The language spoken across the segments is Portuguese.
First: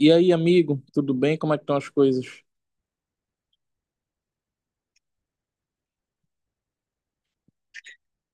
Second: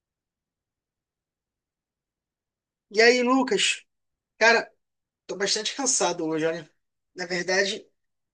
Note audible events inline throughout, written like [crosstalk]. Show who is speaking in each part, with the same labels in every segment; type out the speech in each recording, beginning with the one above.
Speaker 1: E aí, amigo, tudo bem? Como é que estão as coisas?
Speaker 2: E aí, Lucas? Cara, tô bastante cansado hoje, olha. Na verdade,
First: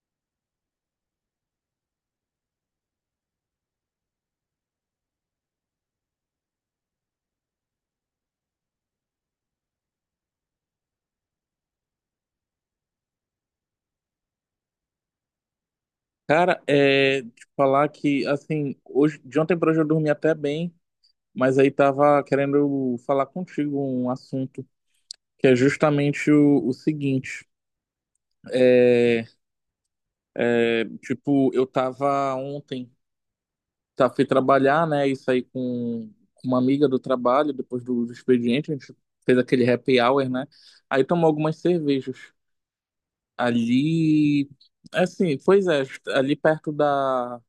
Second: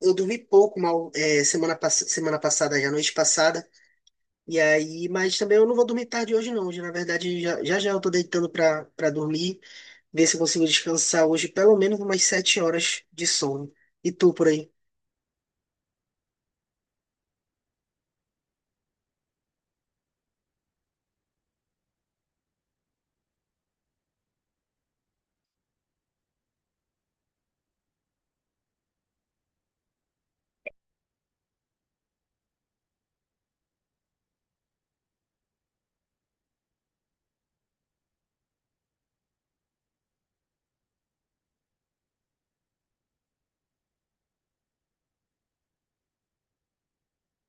Speaker 2: eu dormi pouco mal semana passada, já noite passada. E aí, mas também eu não vou dormir tarde hoje, não. Hoje, na verdade, já eu tô deitando pra dormir, ver se eu consigo descansar hoje pelo menos umas 7 horas de sono. E tu por aí?
Speaker 1: Cara, é te falar que assim, hoje, de ontem para hoje eu dormi até bem, mas aí tava querendo falar contigo um assunto que é justamente o seguinte. É, tipo, eu tava ontem, tá, fui trabalhar, né? E saí com uma amiga do trabalho, depois do expediente, a gente fez aquele happy hour, né? Aí tomou algumas cervejas. Ali, assim, pois é, ali perto da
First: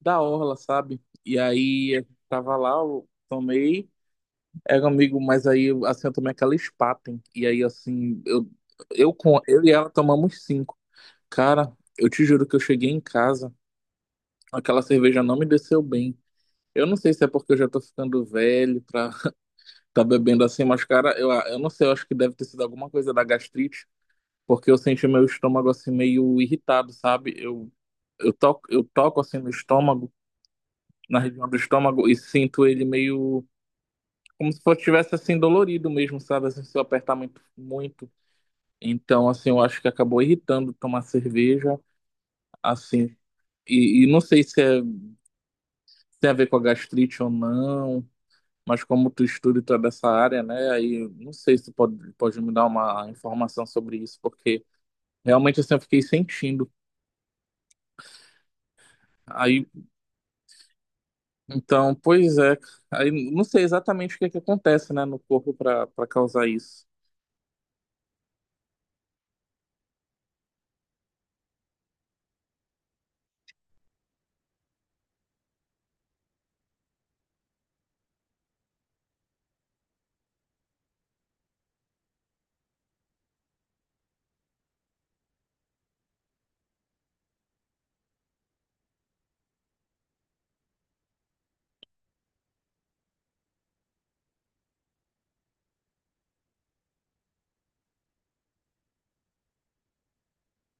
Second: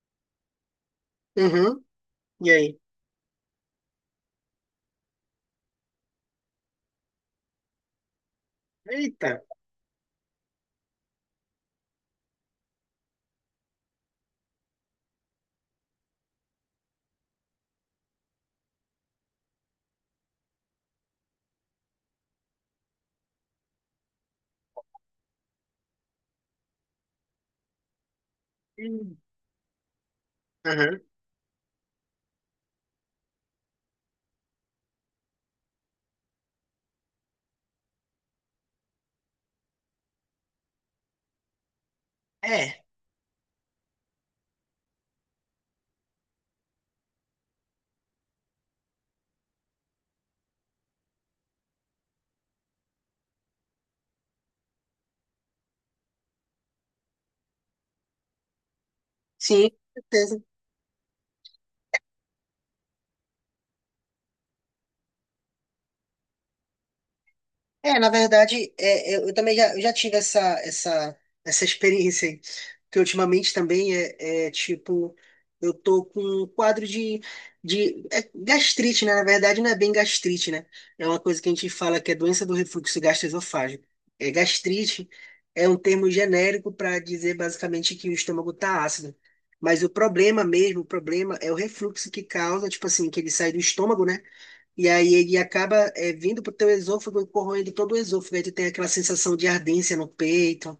Speaker 1: orla, sabe? E
Speaker 2: Uhum.
Speaker 1: aí eu
Speaker 2: E
Speaker 1: tava lá,
Speaker 2: aí?
Speaker 1: eu tomei, era um amigo, mas aí assim eu tomei aquela Spaten. E aí assim,
Speaker 2: Eita.
Speaker 1: eu e ela tomamos cinco. Cara, eu te juro que eu cheguei em casa, aquela cerveja não me desceu bem. Eu não sei se é porque eu já tô ficando velho pra [laughs] tá bebendo assim, mas cara, eu não sei, eu acho que deve ter sido alguma coisa da gastrite, porque eu senti meu estômago assim meio irritado, sabe? Eu
Speaker 2: Hum.
Speaker 1: toco assim no estômago,
Speaker 2: Aham.
Speaker 1: na região do estômago, e sinto ele meio como se fosse tivesse assim dolorido mesmo, sabe? Assim, se eu apertar muito, muito. Então, assim, eu acho que acabou irritando tomar cerveja,
Speaker 2: É,
Speaker 1: assim. Não sei se é, tem a ver com a gastrite ou não, mas como tu estuda e tu é dessa área, né? Aí eu não sei se tu pode me dar uma informação sobre isso, porque realmente assim, eu fiquei sentindo. Aí,
Speaker 2: sim, com certeza.
Speaker 1: então, pois é. Aí não sei exatamente o que é que acontece, né, no corpo para causar isso.
Speaker 2: É, na verdade, eu também já, eu já tive essa experiência aí, que ultimamente também tipo, eu tô com um quadro de gastrite, né? Na verdade, não é bem gastrite, né? É uma coisa que a gente fala que é doença do refluxo gastroesofágico. É, gastrite é um termo genérico para dizer basicamente que o estômago tá ácido. Mas o problema mesmo, o problema é o refluxo que causa, tipo assim, que ele sai do estômago, né? E aí ele acaba vindo para o teu esôfago e corroendo todo o esôfago. Aí tu tem aquela sensação de ardência no peito.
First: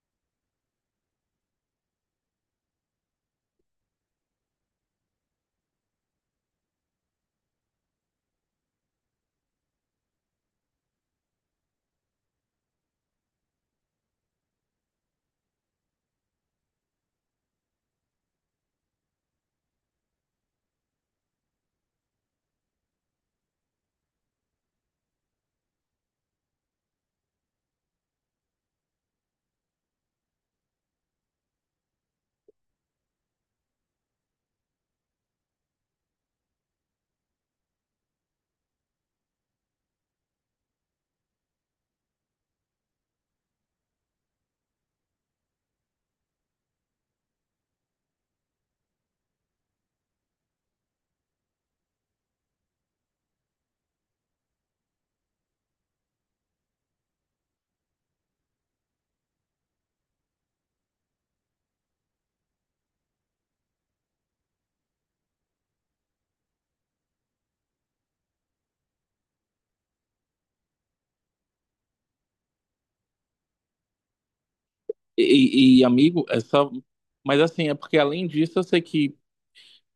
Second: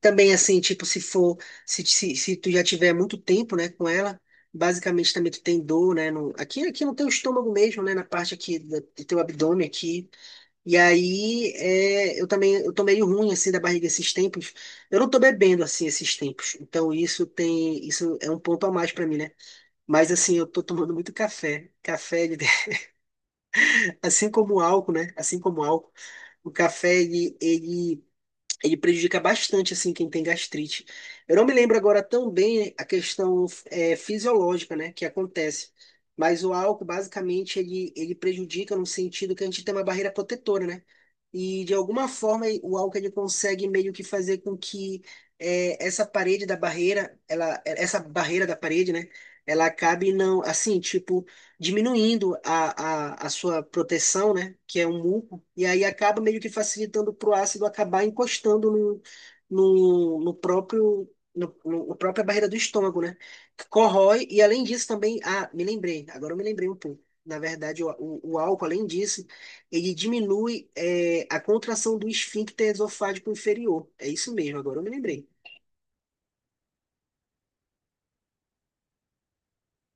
Speaker 2: Também assim, tipo, se tu já tiver muito tempo, né, com ela, basicamente também tu tem dor, né, aqui no teu estômago mesmo, né, na parte aqui do teu abdômen aqui. E aí eu também, eu tô meio ruim, assim, da barriga esses tempos. Eu não tô bebendo, assim, esses tempos. Então isso é um ponto a mais para mim, né? Mas assim, eu tô tomando muito café. Café, ele assim como o álcool, né? Assim como o álcool, o café ele prejudica bastante assim quem tem gastrite. Eu não me lembro agora tão bem a questão é fisiológica, né, que acontece. Mas o álcool, basicamente, ele prejudica no sentido que a gente tem uma barreira protetora, né? E, de alguma forma, o álcool ele consegue meio que fazer com que essa parede da barreira, essa barreira da parede, né? Ela acabe não, assim, tipo, diminuindo a sua proteção, né? Que é um muco e aí acaba meio que facilitando para o ácido acabar encostando no, no, no próprio no, no- na própria barreira do estômago, né? Que corrói e além disso também, ah, me lembrei, agora eu me lembrei um pouco. Na verdade, o álcool, além disso, ele diminui a contração do esfíncter esofágico inferior. É isso mesmo, agora eu me lembrei.
Speaker 1: Amigo, é só. Mas assim, é porque além disso, eu sei que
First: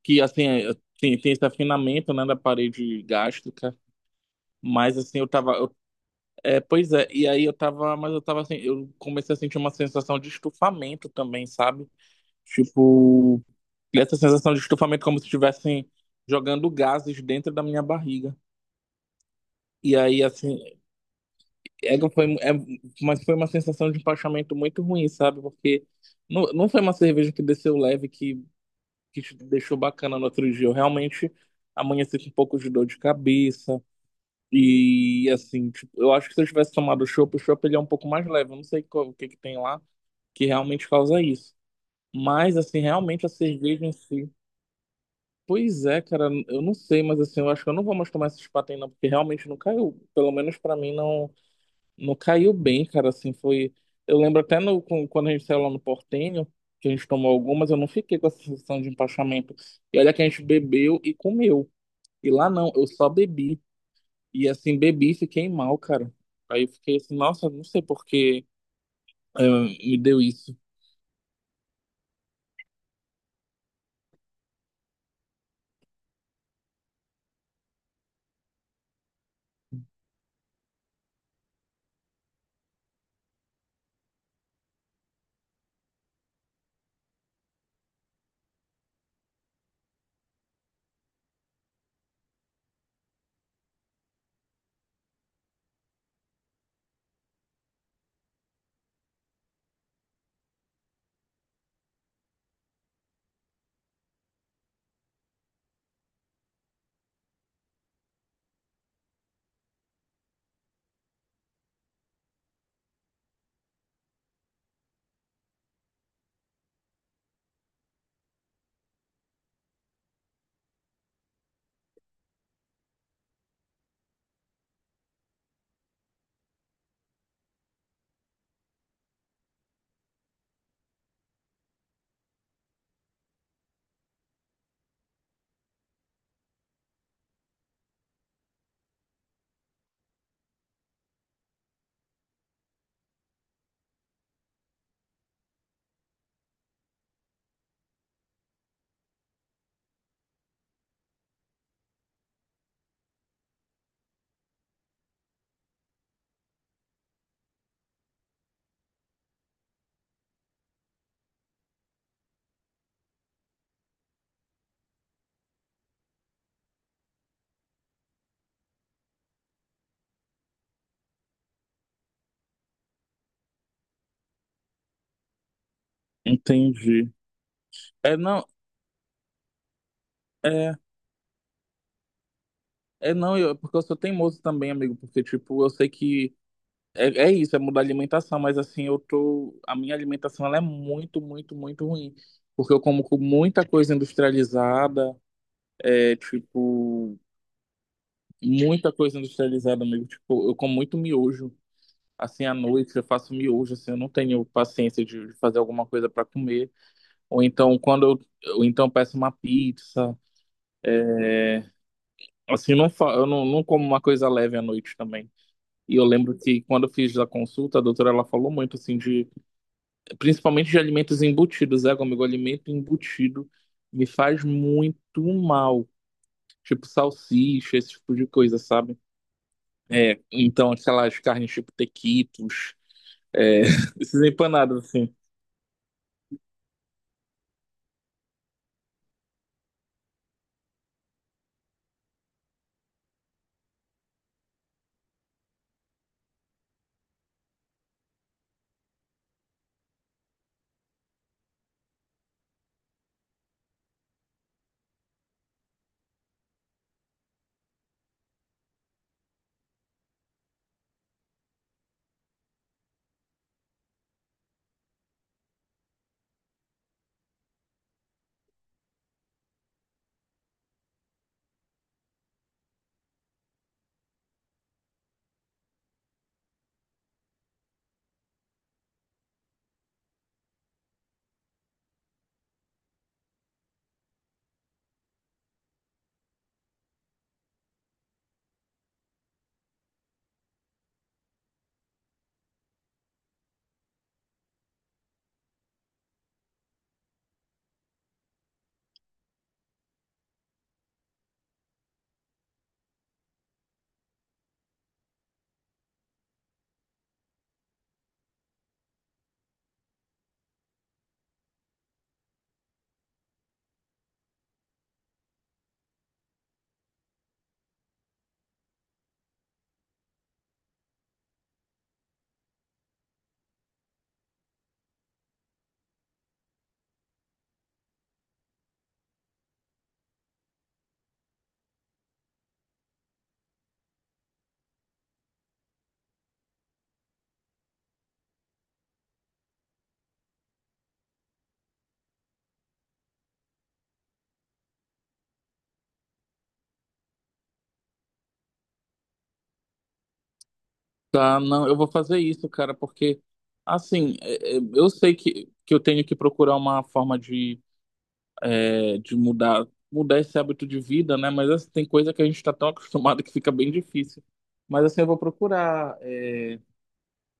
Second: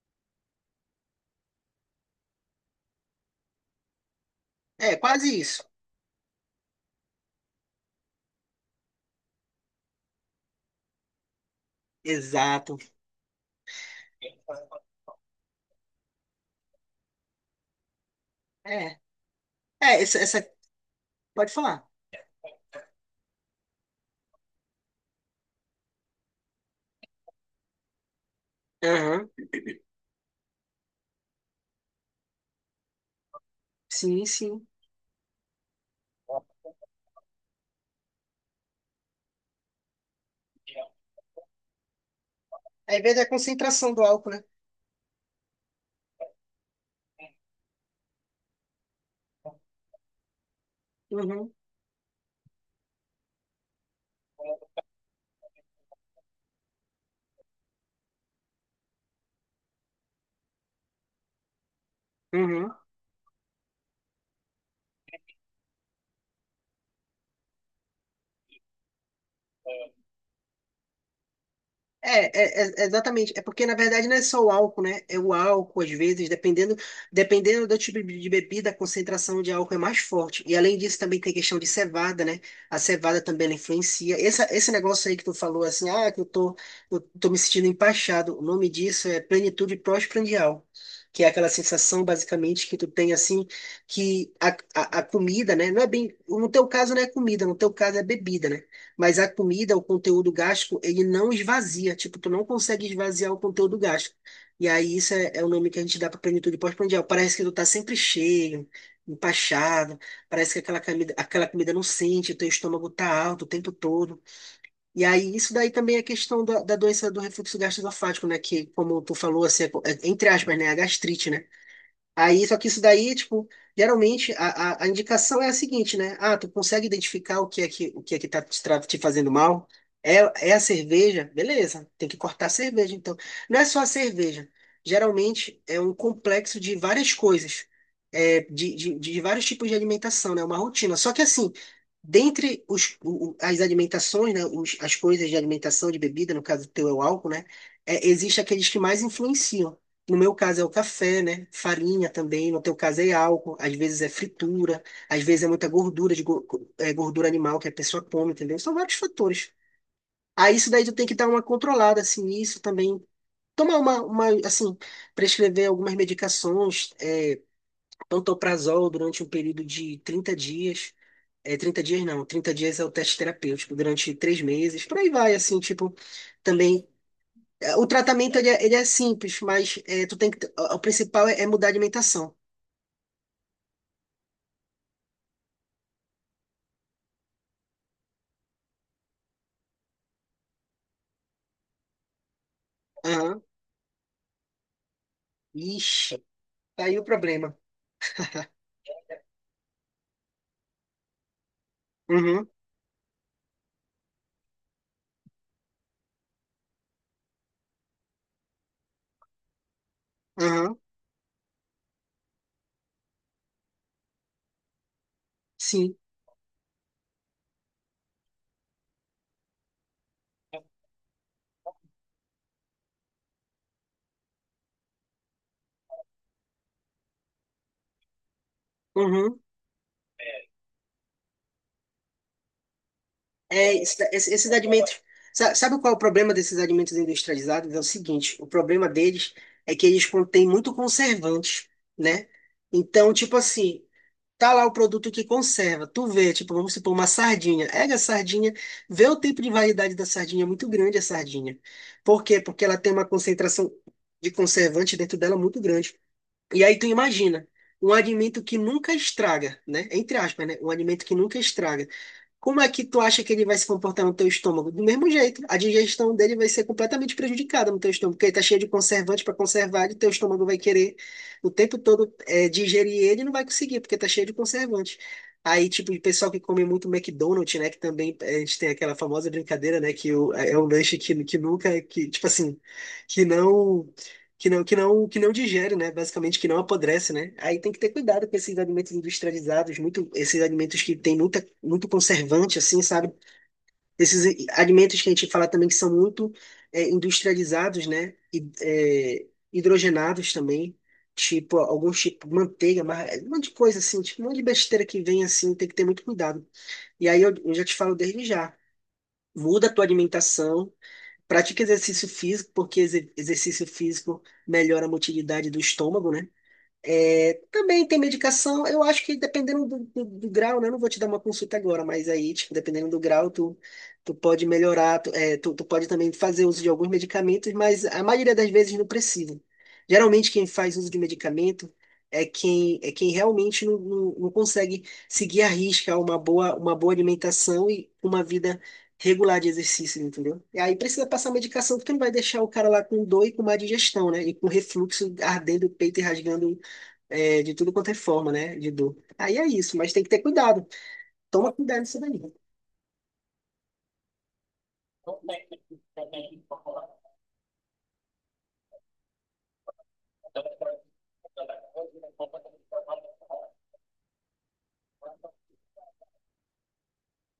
Speaker 1: que assim é, tem, tem esse afinamento, né, da parede gástrica,
Speaker 2: É,
Speaker 1: mas assim
Speaker 2: quase isso.
Speaker 1: é, pois é, e aí eu tava, mas eu tava assim, eu comecei a sentir uma sensação de estufamento também, sabe?
Speaker 2: Exato.
Speaker 1: Tipo, essa sensação de estufamento como se estivessem jogando gases dentro da minha barriga.
Speaker 2: É,
Speaker 1: E
Speaker 2: é, essa,
Speaker 1: aí
Speaker 2: essa
Speaker 1: assim,
Speaker 2: Pode falar.
Speaker 1: é, que foi, é, mas foi uma sensação de empachamento muito ruim, sabe? Porque não foi uma cerveja que desceu leve que
Speaker 2: Aham.
Speaker 1: te deixou bacana no outro dia. Eu realmente amanheci com um pouco de dor de cabeça.
Speaker 2: Sim, sim.
Speaker 1: E assim, tipo, eu acho que se eu tivesse tomado chopp, o chopp ele é um pouco mais leve. Eu não sei o que que tem lá que realmente causa isso. Mas assim,
Speaker 2: Aí vem
Speaker 1: realmente
Speaker 2: da
Speaker 1: a cerveja em
Speaker 2: concentração do
Speaker 1: si.
Speaker 2: álcool, né?
Speaker 1: Pois é, cara, eu não sei, mas assim, eu acho que eu não vou mais tomar esses patins não, porque realmente não caiu. Pelo menos pra mim
Speaker 2: Uhum.
Speaker 1: não caiu bem, cara, assim, foi eu lembro até no com- quando a gente saiu lá no Portenho, que a gente tomou algumas, eu não fiquei com essa sensação de empachamento. E olha que a gente bebeu e comeu. E lá não,
Speaker 2: Uhum.
Speaker 1: eu só bebi. E assim, bebi e fiquei mal, cara. Aí eu fiquei assim, nossa, não sei por que eh, me deu isso.
Speaker 2: Exatamente. É porque, na verdade, não é só o álcool, né? É o álcool, às vezes, dependendo do tipo de bebida, a concentração de álcool é mais forte. E, além disso, também tem a questão de cevada, né? A cevada também ela influencia. Esse negócio aí que tu falou, assim, ah, que eu tô me sentindo empachado. O nome disso é plenitude pós-prandial, que é aquela sensação, basicamente, que tu tem, assim, que a comida, né? Não é bem. No teu caso, não é comida, no teu caso é bebida, né? Mas a comida, o conteúdo gástrico, ele não esvazia. Tipo, tu não consegue esvaziar o conteúdo gástrico. E aí, isso é o nome que a gente dá para plenitude pós-prandial. Parece que tu tá sempre cheio, empachado. Parece que aquela comida não sente, o teu estômago tá alto o tempo todo. E aí, isso daí também é questão da doença do refluxo gastroesofágico, né? Que, como tu falou, assim, entre aspas, né? É a gastrite, né? Aí, só que isso daí, tipo, geralmente a indicação é a seguinte, né? Ah, tu consegue identificar o que é que tá te fazendo mal? É, a cerveja? Beleza, tem que cortar a cerveja, então. Não é só a cerveja. Geralmente é um complexo de várias coisas, de vários tipos de alimentação, né? É uma rotina. Só que assim, dentre as alimentações, né? As coisas de alimentação, de bebida, no caso do teu é o álcool, né? É, existe aqueles que mais influenciam. No meu caso é o café, né? Farinha também. No teu caso é álcool. Às vezes é fritura. Às vezes é muita gordura, gordura animal que a pessoa come, entendeu? São vários fatores. Aí isso daí tu tem que dar uma controlada, assim, isso também. Tomar uma, assim, prescrever algumas medicações, pantoprazol durante um período de 30 dias. É, 30 dias não, 30 dias é o teste terapêutico, durante 3 meses, por aí vai, assim, tipo, também.
Speaker 1: Entendi.
Speaker 2: O
Speaker 1: É
Speaker 2: tratamento
Speaker 1: não,
Speaker 2: ele é simples, mas tu tem que.
Speaker 1: é,
Speaker 2: O principal é mudar a alimentação.
Speaker 1: não, eu, porque eu sou teimoso também, amigo, porque tipo, eu sei que É, é isso, é mudar a alimentação, mas assim, eu tô. A minha alimentação ela é muito, muito, muito ruim. Porque eu como com
Speaker 2: Aham.
Speaker 1: muita coisa industrializada, é
Speaker 2: Ixi, tá aí o
Speaker 1: tipo,
Speaker 2: problema.
Speaker 1: muita coisa industrializada mesmo. Tipo, eu como muito miojo. Assim,
Speaker 2: Uhum,
Speaker 1: à noite eu faço miojo, assim, eu não tenho paciência de fazer alguma coisa para comer. Ou então, ou então eu peço uma pizza.
Speaker 2: aham,
Speaker 1: Assim, eu não como uma coisa leve à noite também.
Speaker 2: sim,
Speaker 1: E eu lembro que quando eu fiz a consulta, a doutora ela falou muito assim de principalmente de alimentos embutidos, né, amigo? Alimento embutido me faz muito mal, tipo salsicha, esse tipo de coisa, sabe?
Speaker 2: uhum.
Speaker 1: É, então aquelas carnes tipo tequitos, é,
Speaker 2: É,
Speaker 1: [laughs] esses
Speaker 2: esses
Speaker 1: empanados
Speaker 2: alimentos.
Speaker 1: assim.
Speaker 2: Sabe qual é o problema desses alimentos industrializados? É o seguinte: o problema deles é que eles contêm muito conservante, né? Então, tipo assim, tá lá o produto que conserva. Tu vê, tipo, vamos supor, uma sardinha. Pega a sardinha, vê o tempo de validade da sardinha, é muito grande a sardinha. Por quê? Porque ela tem uma concentração de conservante dentro dela muito grande. E aí tu imagina, um alimento que nunca estraga, né? Entre aspas, né? Um alimento que nunca estraga. Como é que tu acha que ele vai se comportar no teu estômago? Do mesmo jeito, a digestão dele vai ser completamente prejudicada no teu estômago, porque ele tá cheio de conservante para conservar, e teu estômago vai querer o tempo todo digerir ele e não vai conseguir, porque tá cheio de conservante. Aí, tipo, o pessoal que come muito McDonald's, né? Que também a gente tem aquela famosa brincadeira, né? É um lanche que nunca, que, tipo assim, que não que não digere, né? Basicamente que não apodrece, né? Aí tem que ter cuidado com esses alimentos industrializados, muito esses alimentos que tem muito conservante, assim, sabe? Esses alimentos que a gente fala também que são muito industrializados, né? E, hidrogenados também, tipo alguns tipo manteiga, mas é um monte de coisa assim, tipo um monte de besteira que vem assim, tem que ter muito cuidado. E aí eu já te falo desde já. Muda a tua alimentação. Pratique exercício físico, porque exercício físico melhora a motilidade do estômago, né? É, também tem medicação, eu acho que dependendo do grau, né? Eu não vou te dar uma consulta agora, mas aí, tipo, dependendo do grau, tu pode melhorar, tu pode também fazer uso de alguns medicamentos, mas a maioria das vezes não precisa. Geralmente quem faz uso de medicamento é quem realmente não consegue seguir à risca uma boa alimentação e uma vida regular de exercício, entendeu? E aí precisa passar medicação, porque não vai deixar o cara lá com dor e com má digestão, né? E com refluxo ardendo o peito e rasgando de tudo quanto é forma, né? De dor. Aí é isso, mas tem que ter cuidado.
Speaker 1: Tá,
Speaker 2: Toma
Speaker 1: não, eu
Speaker 2: cuidado
Speaker 1: vou
Speaker 2: nisso daí.
Speaker 1: fazer isso, cara, porque assim, eu sei que eu tenho que procurar uma forma de, é, de mudar esse hábito de vida, né? Mas assim, tem coisa que a gente está tão acostumado que fica bem difícil. Mas assim, eu vou procurar é,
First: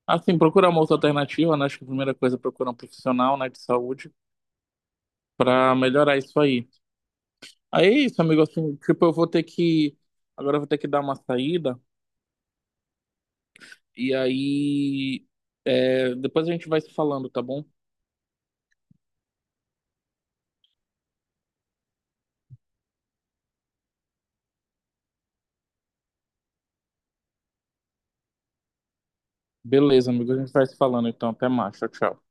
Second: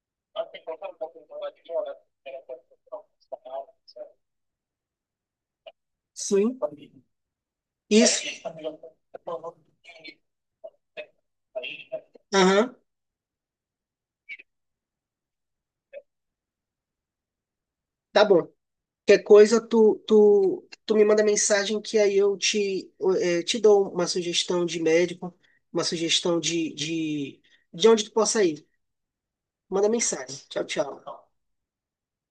Speaker 1: assim, procurar uma outra alternativa, né? Acho que a primeira coisa é procurar um profissional, né, de saúde para melhorar isso
Speaker 2: Sim,
Speaker 1: aí. Aí é isso, amigo,
Speaker 2: isso.
Speaker 1: assim, tipo, eu vou ter que agora eu vou ter que dar uma saída
Speaker 2: Aham,
Speaker 1: e aí é, depois a gente vai se falando, tá bom?
Speaker 2: tá bom. Qualquer coisa, tu me manda mensagem que aí eu te dou uma sugestão de médico, uma sugestão de onde tu possa ir. Manda
Speaker 1: Beleza, amigo,
Speaker 2: mensagem.
Speaker 1: a gente
Speaker 2: Tchau,
Speaker 1: vai se falando
Speaker 2: tchau.
Speaker 1: então. Até mais, tchau, tchau.